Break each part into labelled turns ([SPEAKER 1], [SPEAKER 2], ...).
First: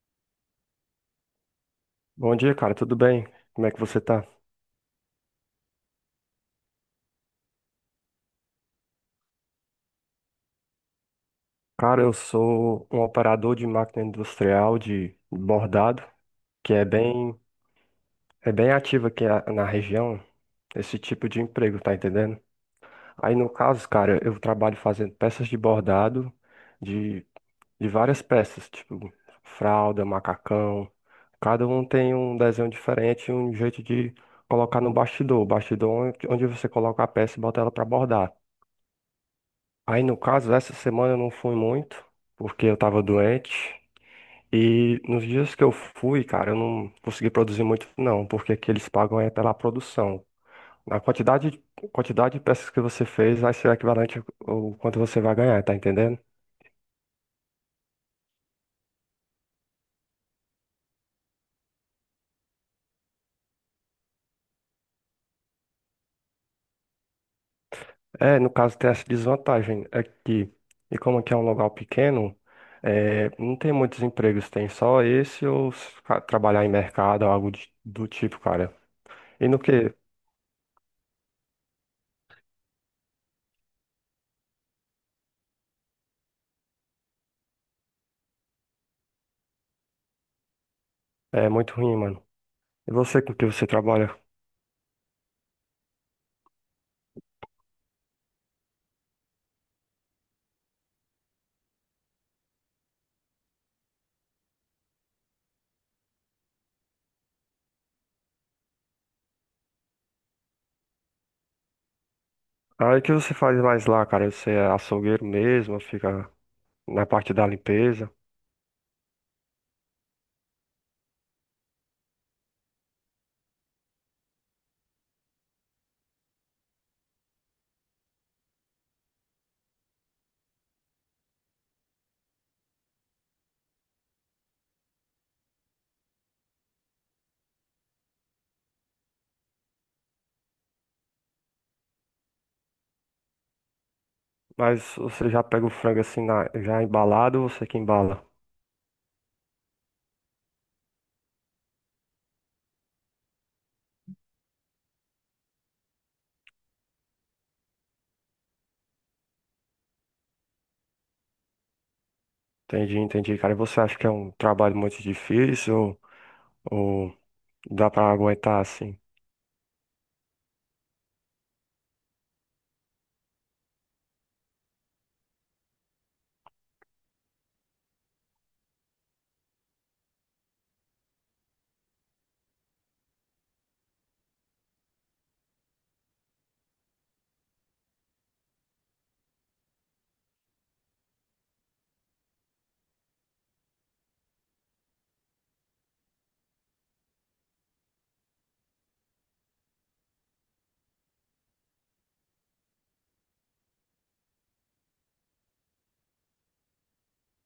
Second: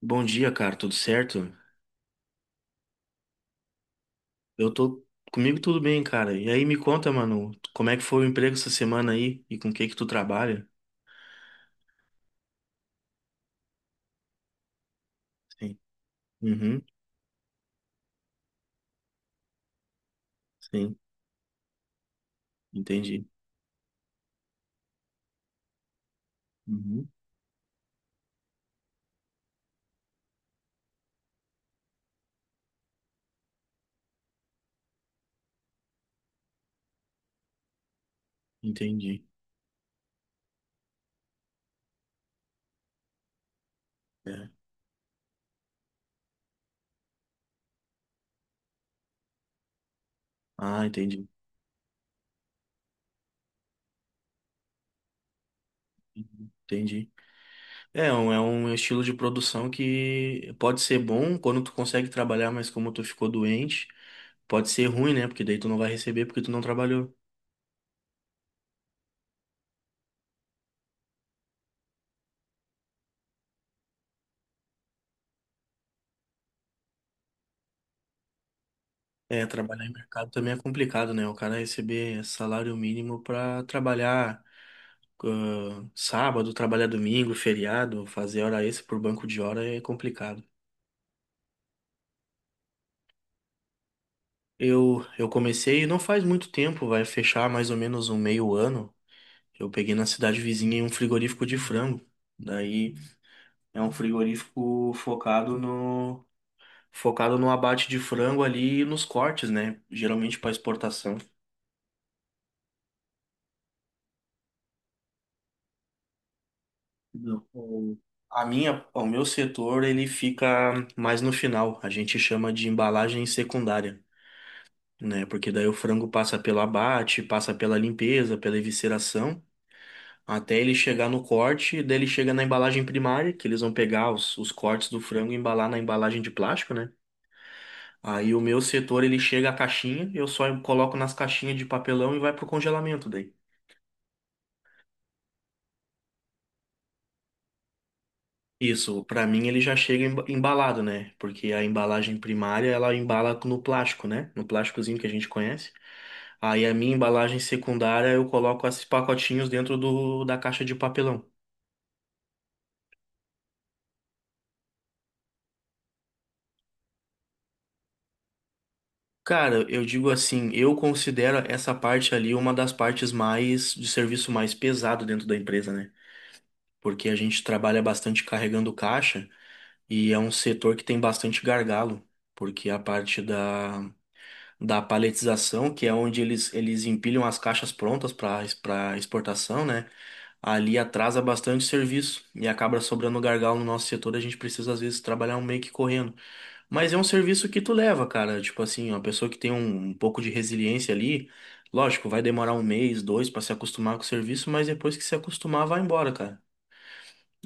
[SPEAKER 1] Bom dia, cara, tudo certo?
[SPEAKER 2] Bom dia, cara, tudo bem? Como é que você tá?
[SPEAKER 1] Eu tô Comigo tudo bem, cara. E aí me conta, mano, como é que foi o emprego essa semana aí e com o que que tu trabalha?
[SPEAKER 2] Cara, eu sou um operador de máquina industrial de
[SPEAKER 1] Sim.
[SPEAKER 2] bordado, que
[SPEAKER 1] Uhum,
[SPEAKER 2] é bem ativo aqui na região,
[SPEAKER 1] sim,
[SPEAKER 2] esse tipo de emprego, tá entendendo?
[SPEAKER 1] entendi.
[SPEAKER 2] Aí no caso, cara, eu trabalho fazendo peças de bordado
[SPEAKER 1] Uhum,
[SPEAKER 2] de, de várias peças, tipo fralda, macacão. Cada um tem um desenho diferente, um jeito de colocar no bastidor. O bastidor é onde você coloca a peça e bota ela pra bordar.
[SPEAKER 1] entendi.
[SPEAKER 2] Aí, no caso, essa semana eu não fui muito, porque eu tava doente.
[SPEAKER 1] É.
[SPEAKER 2] E nos dias que eu fui, cara, eu não consegui produzir muito, não, porque aqui eles pagam é pela produção.
[SPEAKER 1] Ah,
[SPEAKER 2] Na
[SPEAKER 1] entendi.
[SPEAKER 2] quantidade de peças que você fez, vai ser equivalente ao quanto você vai ganhar, tá entendendo?
[SPEAKER 1] Uhum, entendi. É um estilo de produção que pode ser bom quando tu consegue trabalhar, mas como tu ficou doente, pode ser ruim, né? Porque daí tu não vai receber porque tu não trabalhou.
[SPEAKER 2] É, no caso, tem essa desvantagem aqui. E como aqui é um local pequeno, é, não tem muitos empregos, tem só esse ou se ca- trabalhar em mercado, do tipo, cara.
[SPEAKER 1] É,
[SPEAKER 2] E no
[SPEAKER 1] trabalhar em
[SPEAKER 2] que?
[SPEAKER 1] mercado também é complicado, né? O cara receber salário mínimo pra trabalhar sábado, trabalhar domingo, feriado, fazer hora extra por banco de hora é complicado.
[SPEAKER 2] É muito ruim, mano. E você com o que você trabalha?
[SPEAKER 1] Eu comecei não faz muito tempo, vai fechar mais ou menos um meio ano. Eu peguei na cidade vizinha um frigorífico de frango. Daí é um frigorífico focado no abate de frango ali e nos cortes, né? Geralmente para exportação.
[SPEAKER 2] Aí o que você faz mais lá, cara? Você é açougueiro mesmo, fica na parte
[SPEAKER 1] Não.
[SPEAKER 2] da
[SPEAKER 1] O-
[SPEAKER 2] limpeza.
[SPEAKER 1] A minha, o meu setor ele fica mais no final. A gente chama de embalagem secundária, né? Porque daí o frango passa pelo abate, passa pela limpeza, pela evisceração, até ele chegar no corte, daí ele chega na embalagem primária, que eles vão pegar os cortes do frango e embalar na embalagem de plástico, né? Aí o meu setor ele chega à caixinha, eu só coloco nas caixinhas de papelão e vai pro congelamento daí.
[SPEAKER 2] Mas você já pega o frango assim, já embalado, ou você que embala?
[SPEAKER 1] Isso, pra mim ele já chega embalado, né? Porque a embalagem primária ela embala no plástico, né? No plásticozinho que a gente conhece. Aí a minha embalagem secundária eu coloco esses pacotinhos dentro da caixa de papelão.
[SPEAKER 2] Entendi, entendi, cara. E você acha que é um trabalho muito difícil ou dá pra aguentar assim?
[SPEAKER 1] Cara, eu digo assim, eu considero essa parte ali uma das partes mais de serviço mais pesado dentro da empresa, né? Porque a gente trabalha bastante carregando caixa e é um setor que tem bastante gargalo, porque a parte da paletização, que é onde eles empilham as caixas prontas para exportação, né? Ali atrasa bastante serviço e acaba sobrando gargalo no nosso setor, a gente precisa às vezes trabalhar meio que correndo. Mas é um serviço que tu leva, cara. Tipo assim, uma pessoa que tem um pouco de resiliência ali, lógico, vai demorar um mês, dois pra se acostumar com o serviço, mas depois que se acostumar, vai embora, cara.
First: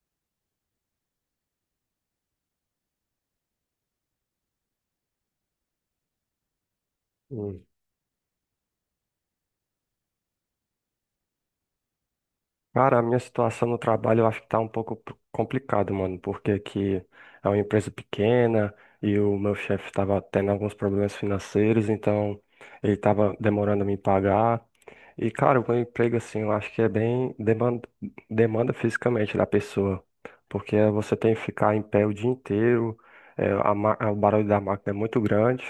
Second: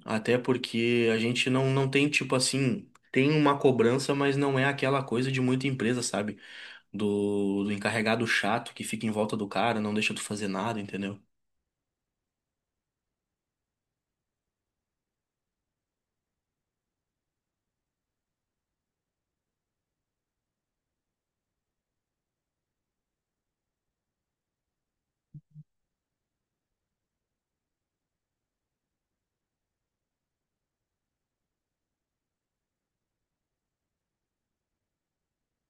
[SPEAKER 1] Até porque a gente não tem, tipo assim, tem uma cobrança, mas não é aquela coisa de muita empresa, sabe? Do,
[SPEAKER 2] Hum.
[SPEAKER 1] do encarregado chato que fica em volta do cara, não deixa tu fazer nada, entendeu?
[SPEAKER 2] Cara, a minha situação no trabalho eu acho que tá um pouco complicado, mano, porque aqui é uma empresa pequena e o meu chefe tava tendo alguns problemas financeiros, então ele tava demorando a me pagar. E, cara, o meu emprego, assim, eu acho que é bem demanda fisicamente da pessoa, porque você tem que ficar em pé o dia inteiro, o barulho da máquina é muito grande,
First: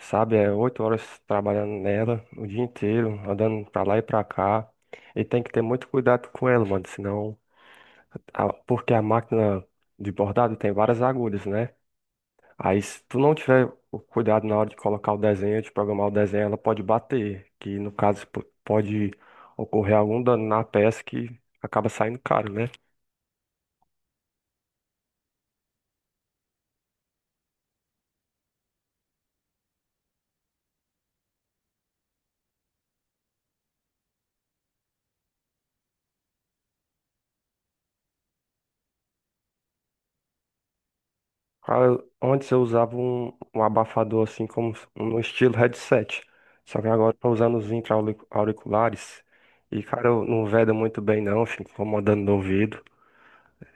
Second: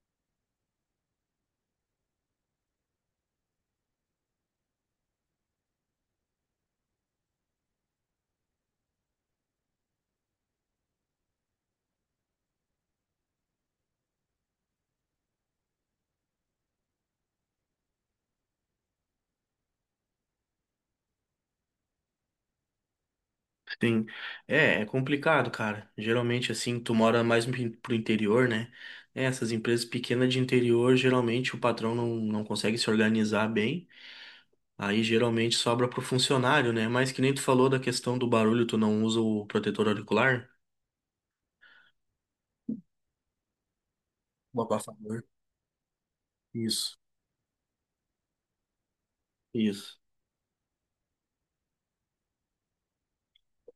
[SPEAKER 2] sabe? É 8 horas trabalhando nela o dia inteiro, andando pra lá e pra cá, e tem que ter muito cuidado com ela, mano, senão, porque a máquina de bordado tem várias agulhas, né? Aí, se tu não tiver o cuidado na hora de colocar o desenho, de programar o desenho, ela pode bater, que no caso pode ocorrer algum dano na peça que acaba saindo caro, né?
[SPEAKER 1] Sim. É complicado, cara. Geralmente, assim, tu mora mais pro interior, né? É, essas empresas pequenas de interior, geralmente o patrão não consegue se organizar bem. Aí geralmente sobra pro funcionário, né? Mas que nem tu falou da questão do barulho, tu não usa o protetor auricular?
[SPEAKER 2] Cara, Antes eu usava um, um abafador assim,
[SPEAKER 1] O
[SPEAKER 2] como no
[SPEAKER 1] abafador.
[SPEAKER 2] estilo headset. Só que
[SPEAKER 1] Isso,
[SPEAKER 2] agora eu tô usando os auriculares e,
[SPEAKER 1] isso.
[SPEAKER 2] cara, eu não veda muito bem não, fico incomodando no ouvido.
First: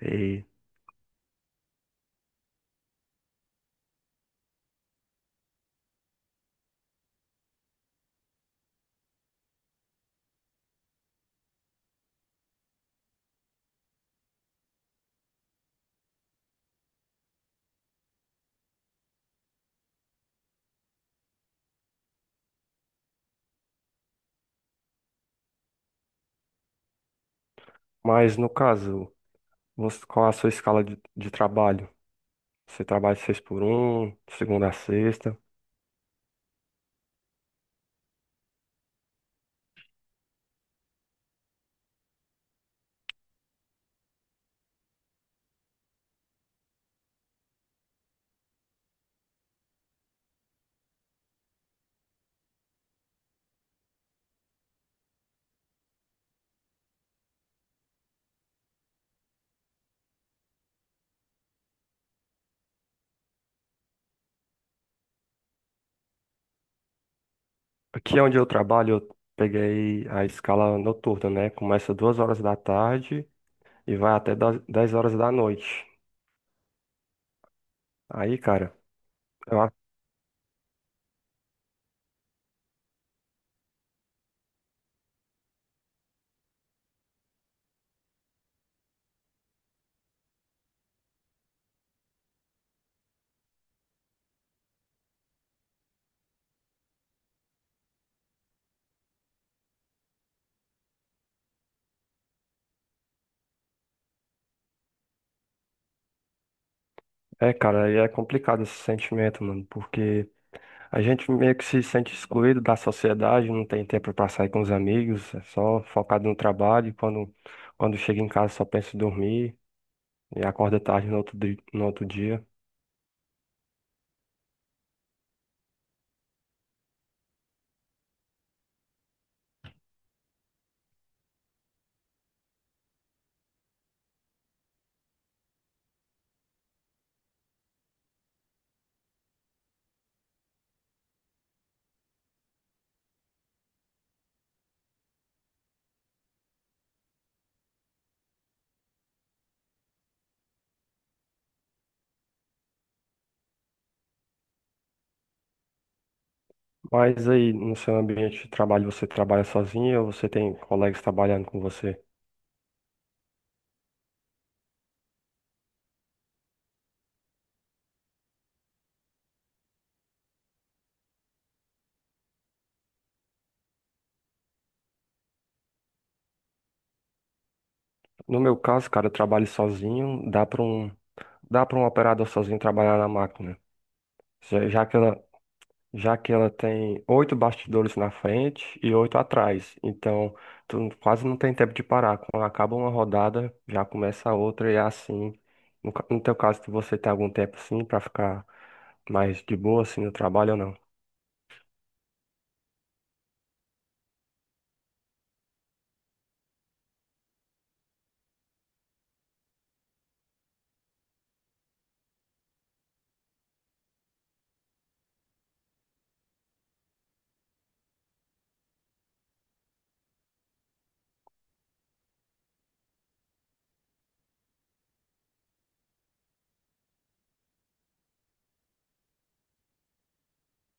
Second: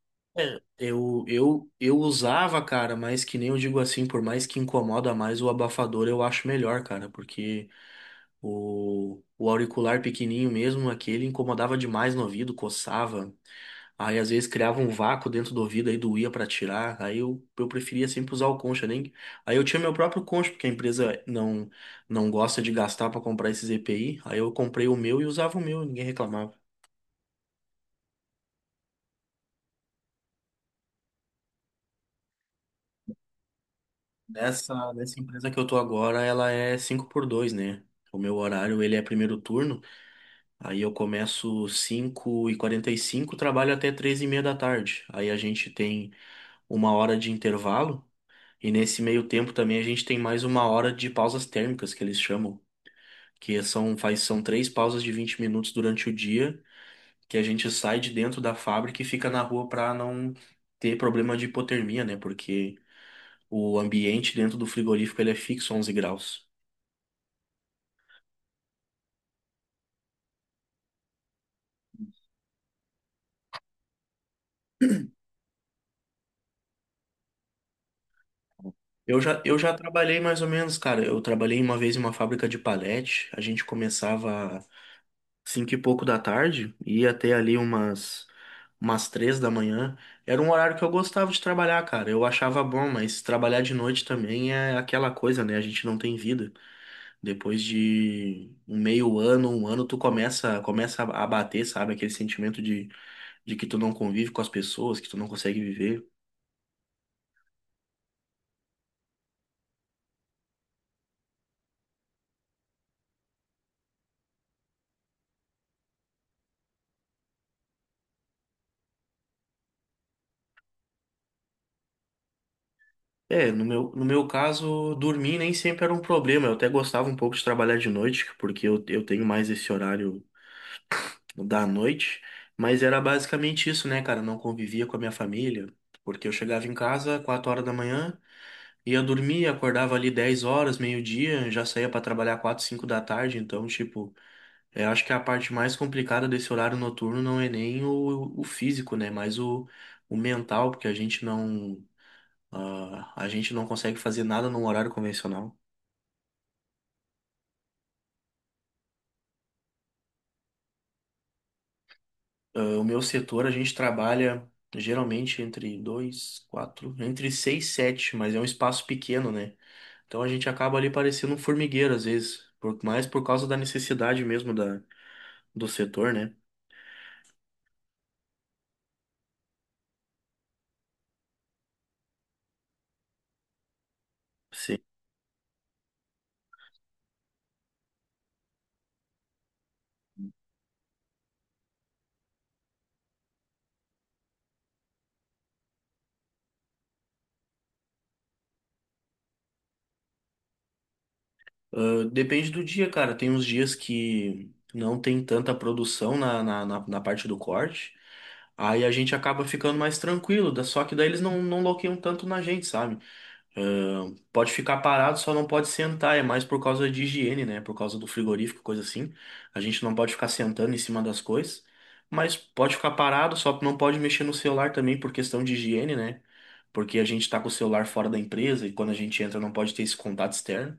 [SPEAKER 2] E...
[SPEAKER 1] É, eu usava, cara, mas que nem eu digo assim, por mais que incomoda mais, o abafador eu acho melhor, cara, porque. O auricular pequenininho mesmo, aquele incomodava demais no ouvido, coçava. Aí às vezes criava um vácuo dentro do ouvido, aí doía pra tirar. Aí eu preferia sempre usar o concha, nem. Aí eu tinha meu próprio concha, porque a empresa não gosta de gastar pra comprar esses EPI. Aí eu comprei o meu e usava o meu, ninguém reclamava.
[SPEAKER 2] Mas no caso, qual é a sua escala de trabalho? Você trabalha seis por um, segunda a
[SPEAKER 1] Nessa
[SPEAKER 2] sexta?
[SPEAKER 1] empresa que eu tô agora, ela é 5 por dois, né? O meu horário, ele é primeiro turno. Aí eu começo 5:45, trabalho até 3 e meia da tarde. Aí a gente tem uma hora de intervalo e nesse meio tempo também a gente tem mais uma hora de pausas térmicas que eles chamam, que são faz são três pausas de 20 minutos durante o dia que a gente sai de dentro da fábrica e fica na rua para não ter problema de hipotermia, né? Porque o ambiente dentro do frigorífico ele é fixo 11 graus.
[SPEAKER 2] Aqui onde eu trabalho, eu peguei a escala noturna, né? Começa 14h e vai até 10 horas da noite. Aí, cara,
[SPEAKER 1] Eu já, eu
[SPEAKER 2] eu a-
[SPEAKER 1] já trabalhei mais ou menos, cara. Eu trabalhei uma vez em uma fábrica de palete. A gente começava cinco e pouco da tarde, ia até ali umas três da manhã. Era um horário que eu gostava de trabalhar, cara. Eu achava bom, mas trabalhar de noite também é aquela coisa, né? A gente não tem vida. Depois de um meio ano, um ano, tu começa a bater, sabe? Aquele sentimento de que tu não convive com as pessoas, que tu não consegue viver.
[SPEAKER 2] é, cara, aí é complicado esse sentimento, mano, porque a gente meio que se sente excluído da sociedade, não tem tempo pra sair com os amigos, é só focado no trabalho. Quando chega em casa, só pensa em dormir e acorda tarde no outro, no outro dia.
[SPEAKER 1] É, no meu caso, dormir nem sempre era um problema. Eu até gostava um pouco de trabalhar de noite, porque eu tenho mais esse horário da noite, mas era basicamente isso, né, cara? Não convivia com a minha família, porque eu chegava em casa 4 horas da manhã, ia dormir, acordava ali 10 horas, meio-dia, já saía pra trabalhar quatro cinco da tarde, então, tipo, eu acho que a parte mais complicada desse horário noturno não é nem o físico, né, mas o mental, porque a gente não consegue fazer nada num horário convencional.
[SPEAKER 2] Mas aí, no seu ambiente de trabalho, você trabalha sozinho ou você tem colegas trabalhando com você?
[SPEAKER 1] Ah, o meu setor, a gente trabalha geralmente entre dois, quatro, entre seis, sete, mas é um espaço pequeno, né? Então a gente acaba ali parecendo um formigueiro às vezes, mais por causa da necessidade mesmo do setor, né?
[SPEAKER 2] No meu caso, cara, eu trabalho sozinho, dá para um operador sozinho trabalhar na máquina. Já,
[SPEAKER 1] Sim.
[SPEAKER 2] já que ela, já que ela tem oito bastidores na frente e oito atrás, então quase não tem tempo de parar. Quando acaba uma rodada, já começa a outra e é assim. No teu caso, você tem algum tempo assim para ficar mais de boa assim no trabalho ou não?
[SPEAKER 1] Ah, depende do dia, cara. Tem uns dias que não tem tanta produção na parte do corte, aí a gente acaba ficando mais tranquilo, só que daí eles não loqueiam tanto na gente, sabe? Pode ficar parado, só não pode sentar. É mais por causa de higiene, né? Por causa do frigorífico, coisa assim. A gente não pode ficar sentando em cima das coisas. Mas pode ficar parado, só não pode mexer no celular também por questão de higiene, né? Porque a gente tá com o celular fora da empresa e quando a gente entra não pode ter esse contato externo.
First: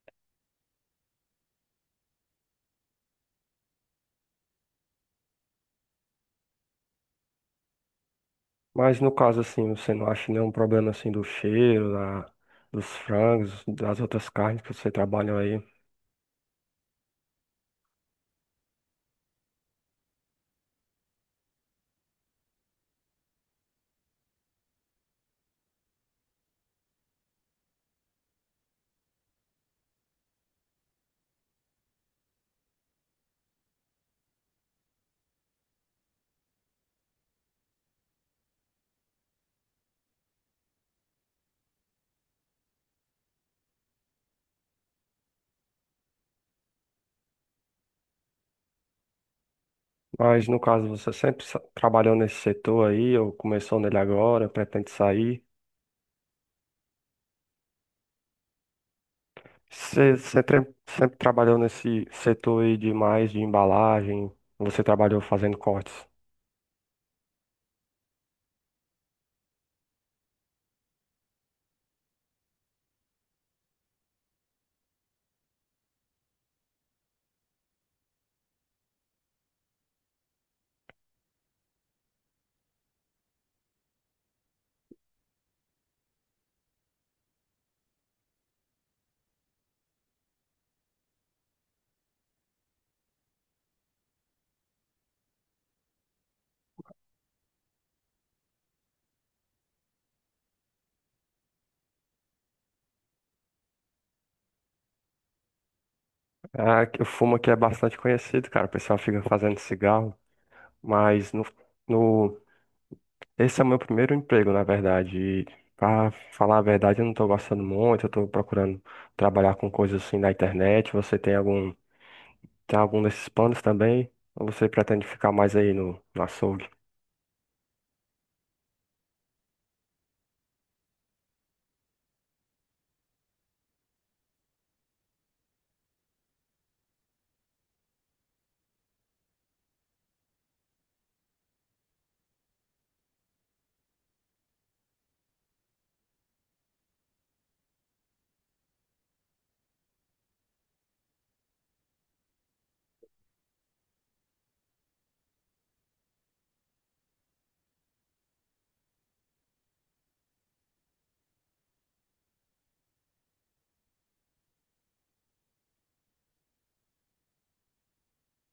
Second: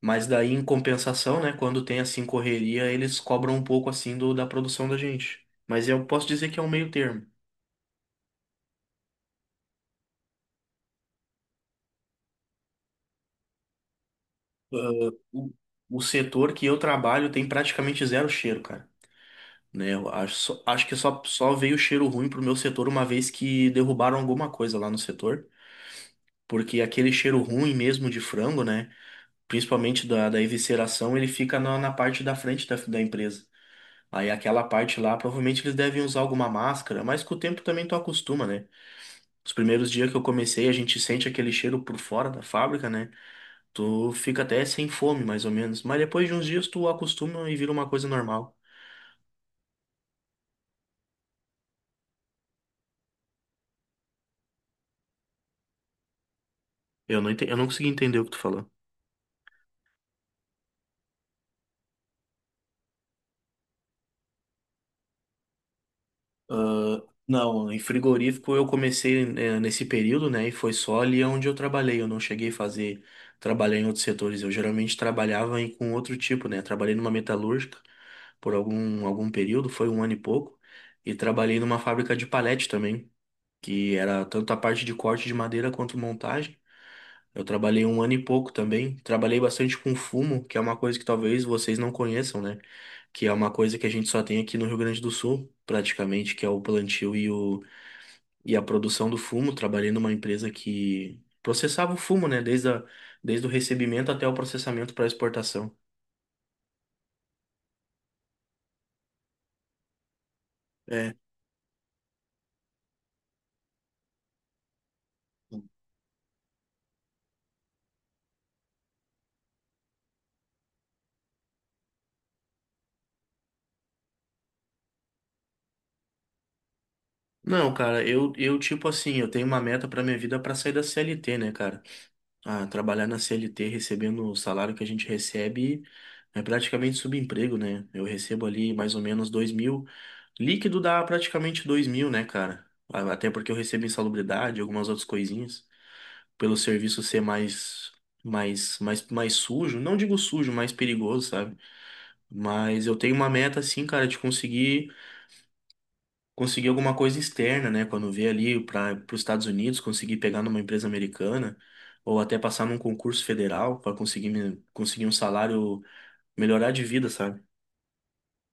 [SPEAKER 1] Mas daí, em compensação, né? Quando tem assim correria, eles cobram um pouco assim da produção da gente. Mas eu posso dizer que é um meio termo.
[SPEAKER 2] Mas no caso assim, você não acha nenhum problema assim do cheiro, da, dos frangos, das outras carnes que você trabalha
[SPEAKER 1] O,
[SPEAKER 2] aí?
[SPEAKER 1] o setor que eu trabalho tem praticamente zero cheiro, cara. Né? Eu acho, acho que só veio cheiro ruim pro meu setor uma vez que derrubaram alguma coisa lá no setor, porque aquele cheiro ruim mesmo de frango, né? Principalmente da evisceração, ele fica na parte da frente da empresa. Aí aquela parte lá, provavelmente eles devem usar alguma máscara, mas com o tempo também tu acostuma, né? Os primeiros dias que eu comecei, a gente sente aquele cheiro por fora da fábrica, né? Tu fica até sem fome, mais ou menos. Mas depois de uns dias tu acostuma e vira uma coisa normal.
[SPEAKER 2] Mas no caso, você trabalhou nesse setor aí, ou começou nele agora, pretende sair?
[SPEAKER 1] Eu não consegui entender o que tu falou.
[SPEAKER 2] Você sempre, sempre trabalhou nesse setor aí de mais de embalagem, você trabalhou fazendo cortes.
[SPEAKER 1] Não, em frigorífico eu comecei nesse período, né? E foi só ali onde eu trabalhei. Eu não cheguei a trabalhar em outros setores. Eu geralmente trabalhava com outro tipo, né? Trabalhei numa metalúrgica por algum período, foi um ano e pouco. E trabalhei numa fábrica de palete também, que era tanto a parte de corte de madeira quanto montagem. Eu trabalhei um ano e pouco também. Trabalhei bastante com fumo, que é uma coisa que talvez vocês não conheçam, né? Que é uma coisa que a gente só tem aqui no Rio Grande do Sul, praticamente, que é o plantio e a produção do fumo. Trabalhei numa empresa que processava o fumo, né? Desde o recebimento até o processamento para exportação.
[SPEAKER 2] Ah, que o fumo aqui é bastante conhecido, cara, o pessoal fica fazendo cigarro,
[SPEAKER 1] É.
[SPEAKER 2] mas no, no, esse é o meu primeiro emprego, na verdade, e pra falar a verdade, eu não tô gostando muito, eu tô procurando trabalhar com coisas assim na internet, você tem algum Tem algum desses planos também? Ou você pretende ficar mais aí no açougue?
[SPEAKER 1] Não, cara, eu tipo assim, eu tenho uma meta pra minha vida pra sair da CLT, né, cara? Ah, trabalhar na CLT recebendo o salário que a gente recebe é praticamente subemprego, né? Eu recebo ali mais ou menos 2.000. Líquido dá praticamente 2.000, né, cara? Ah, até porque eu recebo insalubridade, algumas outras coisinhas. Pelo serviço ser mais sujo. Não digo sujo, mais perigoso, sabe? Mas eu tenho uma meta, assim, cara, de conseguir alguma coisa externa, né? Quando vier ali para os Estados Unidos, conseguir pegar numa empresa americana. Ou até passar num concurso federal para conseguir um salário, melhorar de vida, sabe?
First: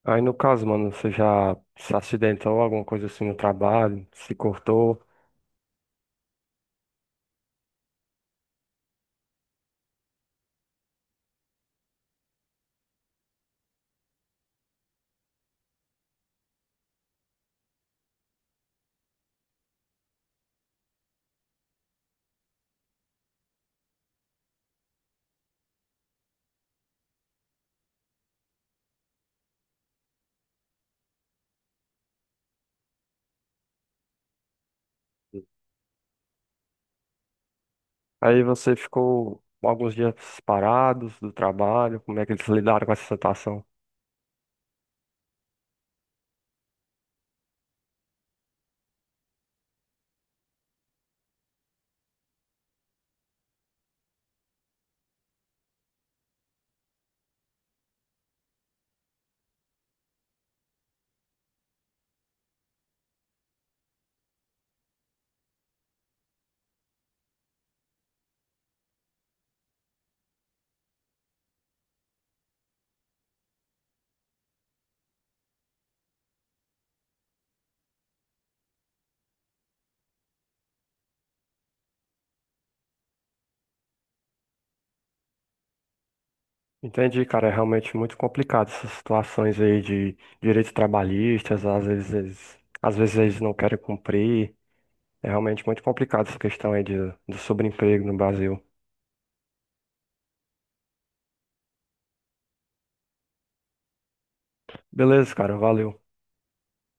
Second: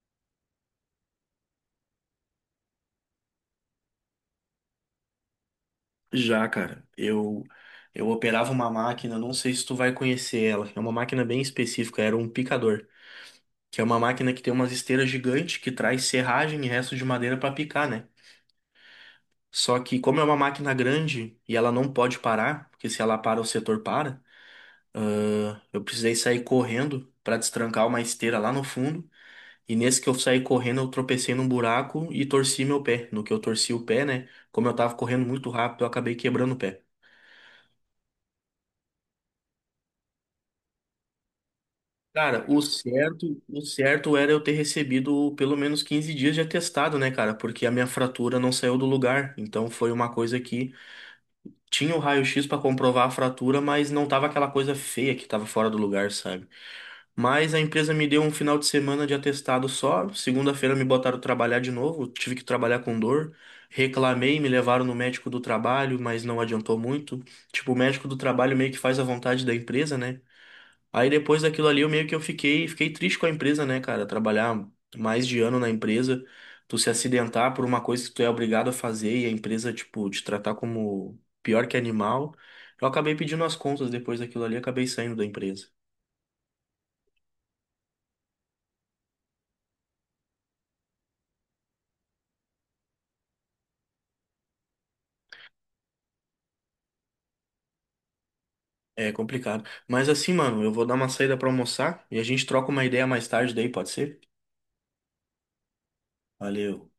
[SPEAKER 2] Aí no caso, mano, você já se acidentou, alguma coisa assim no trabalho, se cortou.
[SPEAKER 1] Já, cara, eu operava uma máquina, não sei se tu vai conhecer ela. É uma máquina bem específica, era um picador, que é uma máquina que tem umas esteiras gigantes que traz serragem e resto de madeira para picar, né? Só que como é uma máquina grande e ela não pode parar, porque se ela para o setor para, eu precisei sair correndo para destrancar uma esteira lá no fundo. E nesse que eu saí correndo, eu tropecei num buraco e torci meu pé. No que eu torci o pé, né? Como eu tava correndo muito rápido, eu acabei quebrando o pé.
[SPEAKER 2] Aí você ficou alguns dias parados do trabalho. Como é que
[SPEAKER 1] Cara,
[SPEAKER 2] eles
[SPEAKER 1] o
[SPEAKER 2] lidaram com essa
[SPEAKER 1] certo, o
[SPEAKER 2] situação?
[SPEAKER 1] certo era eu ter recebido pelo menos 15 dias de atestado, né, cara? Porque a minha fratura não saiu do lugar. Então foi uma coisa que tinha o raio-x para comprovar a fratura, mas não tava aquela coisa feia que tava fora do lugar, sabe? Mas a empresa me deu um final de semana de atestado só. Segunda-feira me botaram trabalhar de novo, tive que trabalhar com dor. Reclamei, me levaram no médico do trabalho, mas não adiantou muito. Tipo, o médico do trabalho meio que faz a vontade da empresa, né? Aí depois daquilo ali, eu meio que eu fiquei triste com a empresa, né, cara? Trabalhar mais de ano na empresa, tu se acidentar por uma coisa que tu é obrigado a fazer e a empresa, tipo, te tratar como pior que animal. Eu acabei pedindo as contas depois daquilo ali, acabei saindo da empresa.
[SPEAKER 2] Entendi, cara, é realmente muito complicado essas situações aí de direitos trabalhistas, às vezes, às vezes eles não querem cumprir. É realmente muito complicado essa questão aí de, do sobreemprego no Brasil.
[SPEAKER 1] É complicado. Mas assim, mano, eu vou dar uma saída pra almoçar e a gente troca uma ideia mais tarde daí, pode ser?
[SPEAKER 2] Beleza, cara, valeu.
[SPEAKER 1] Valeu.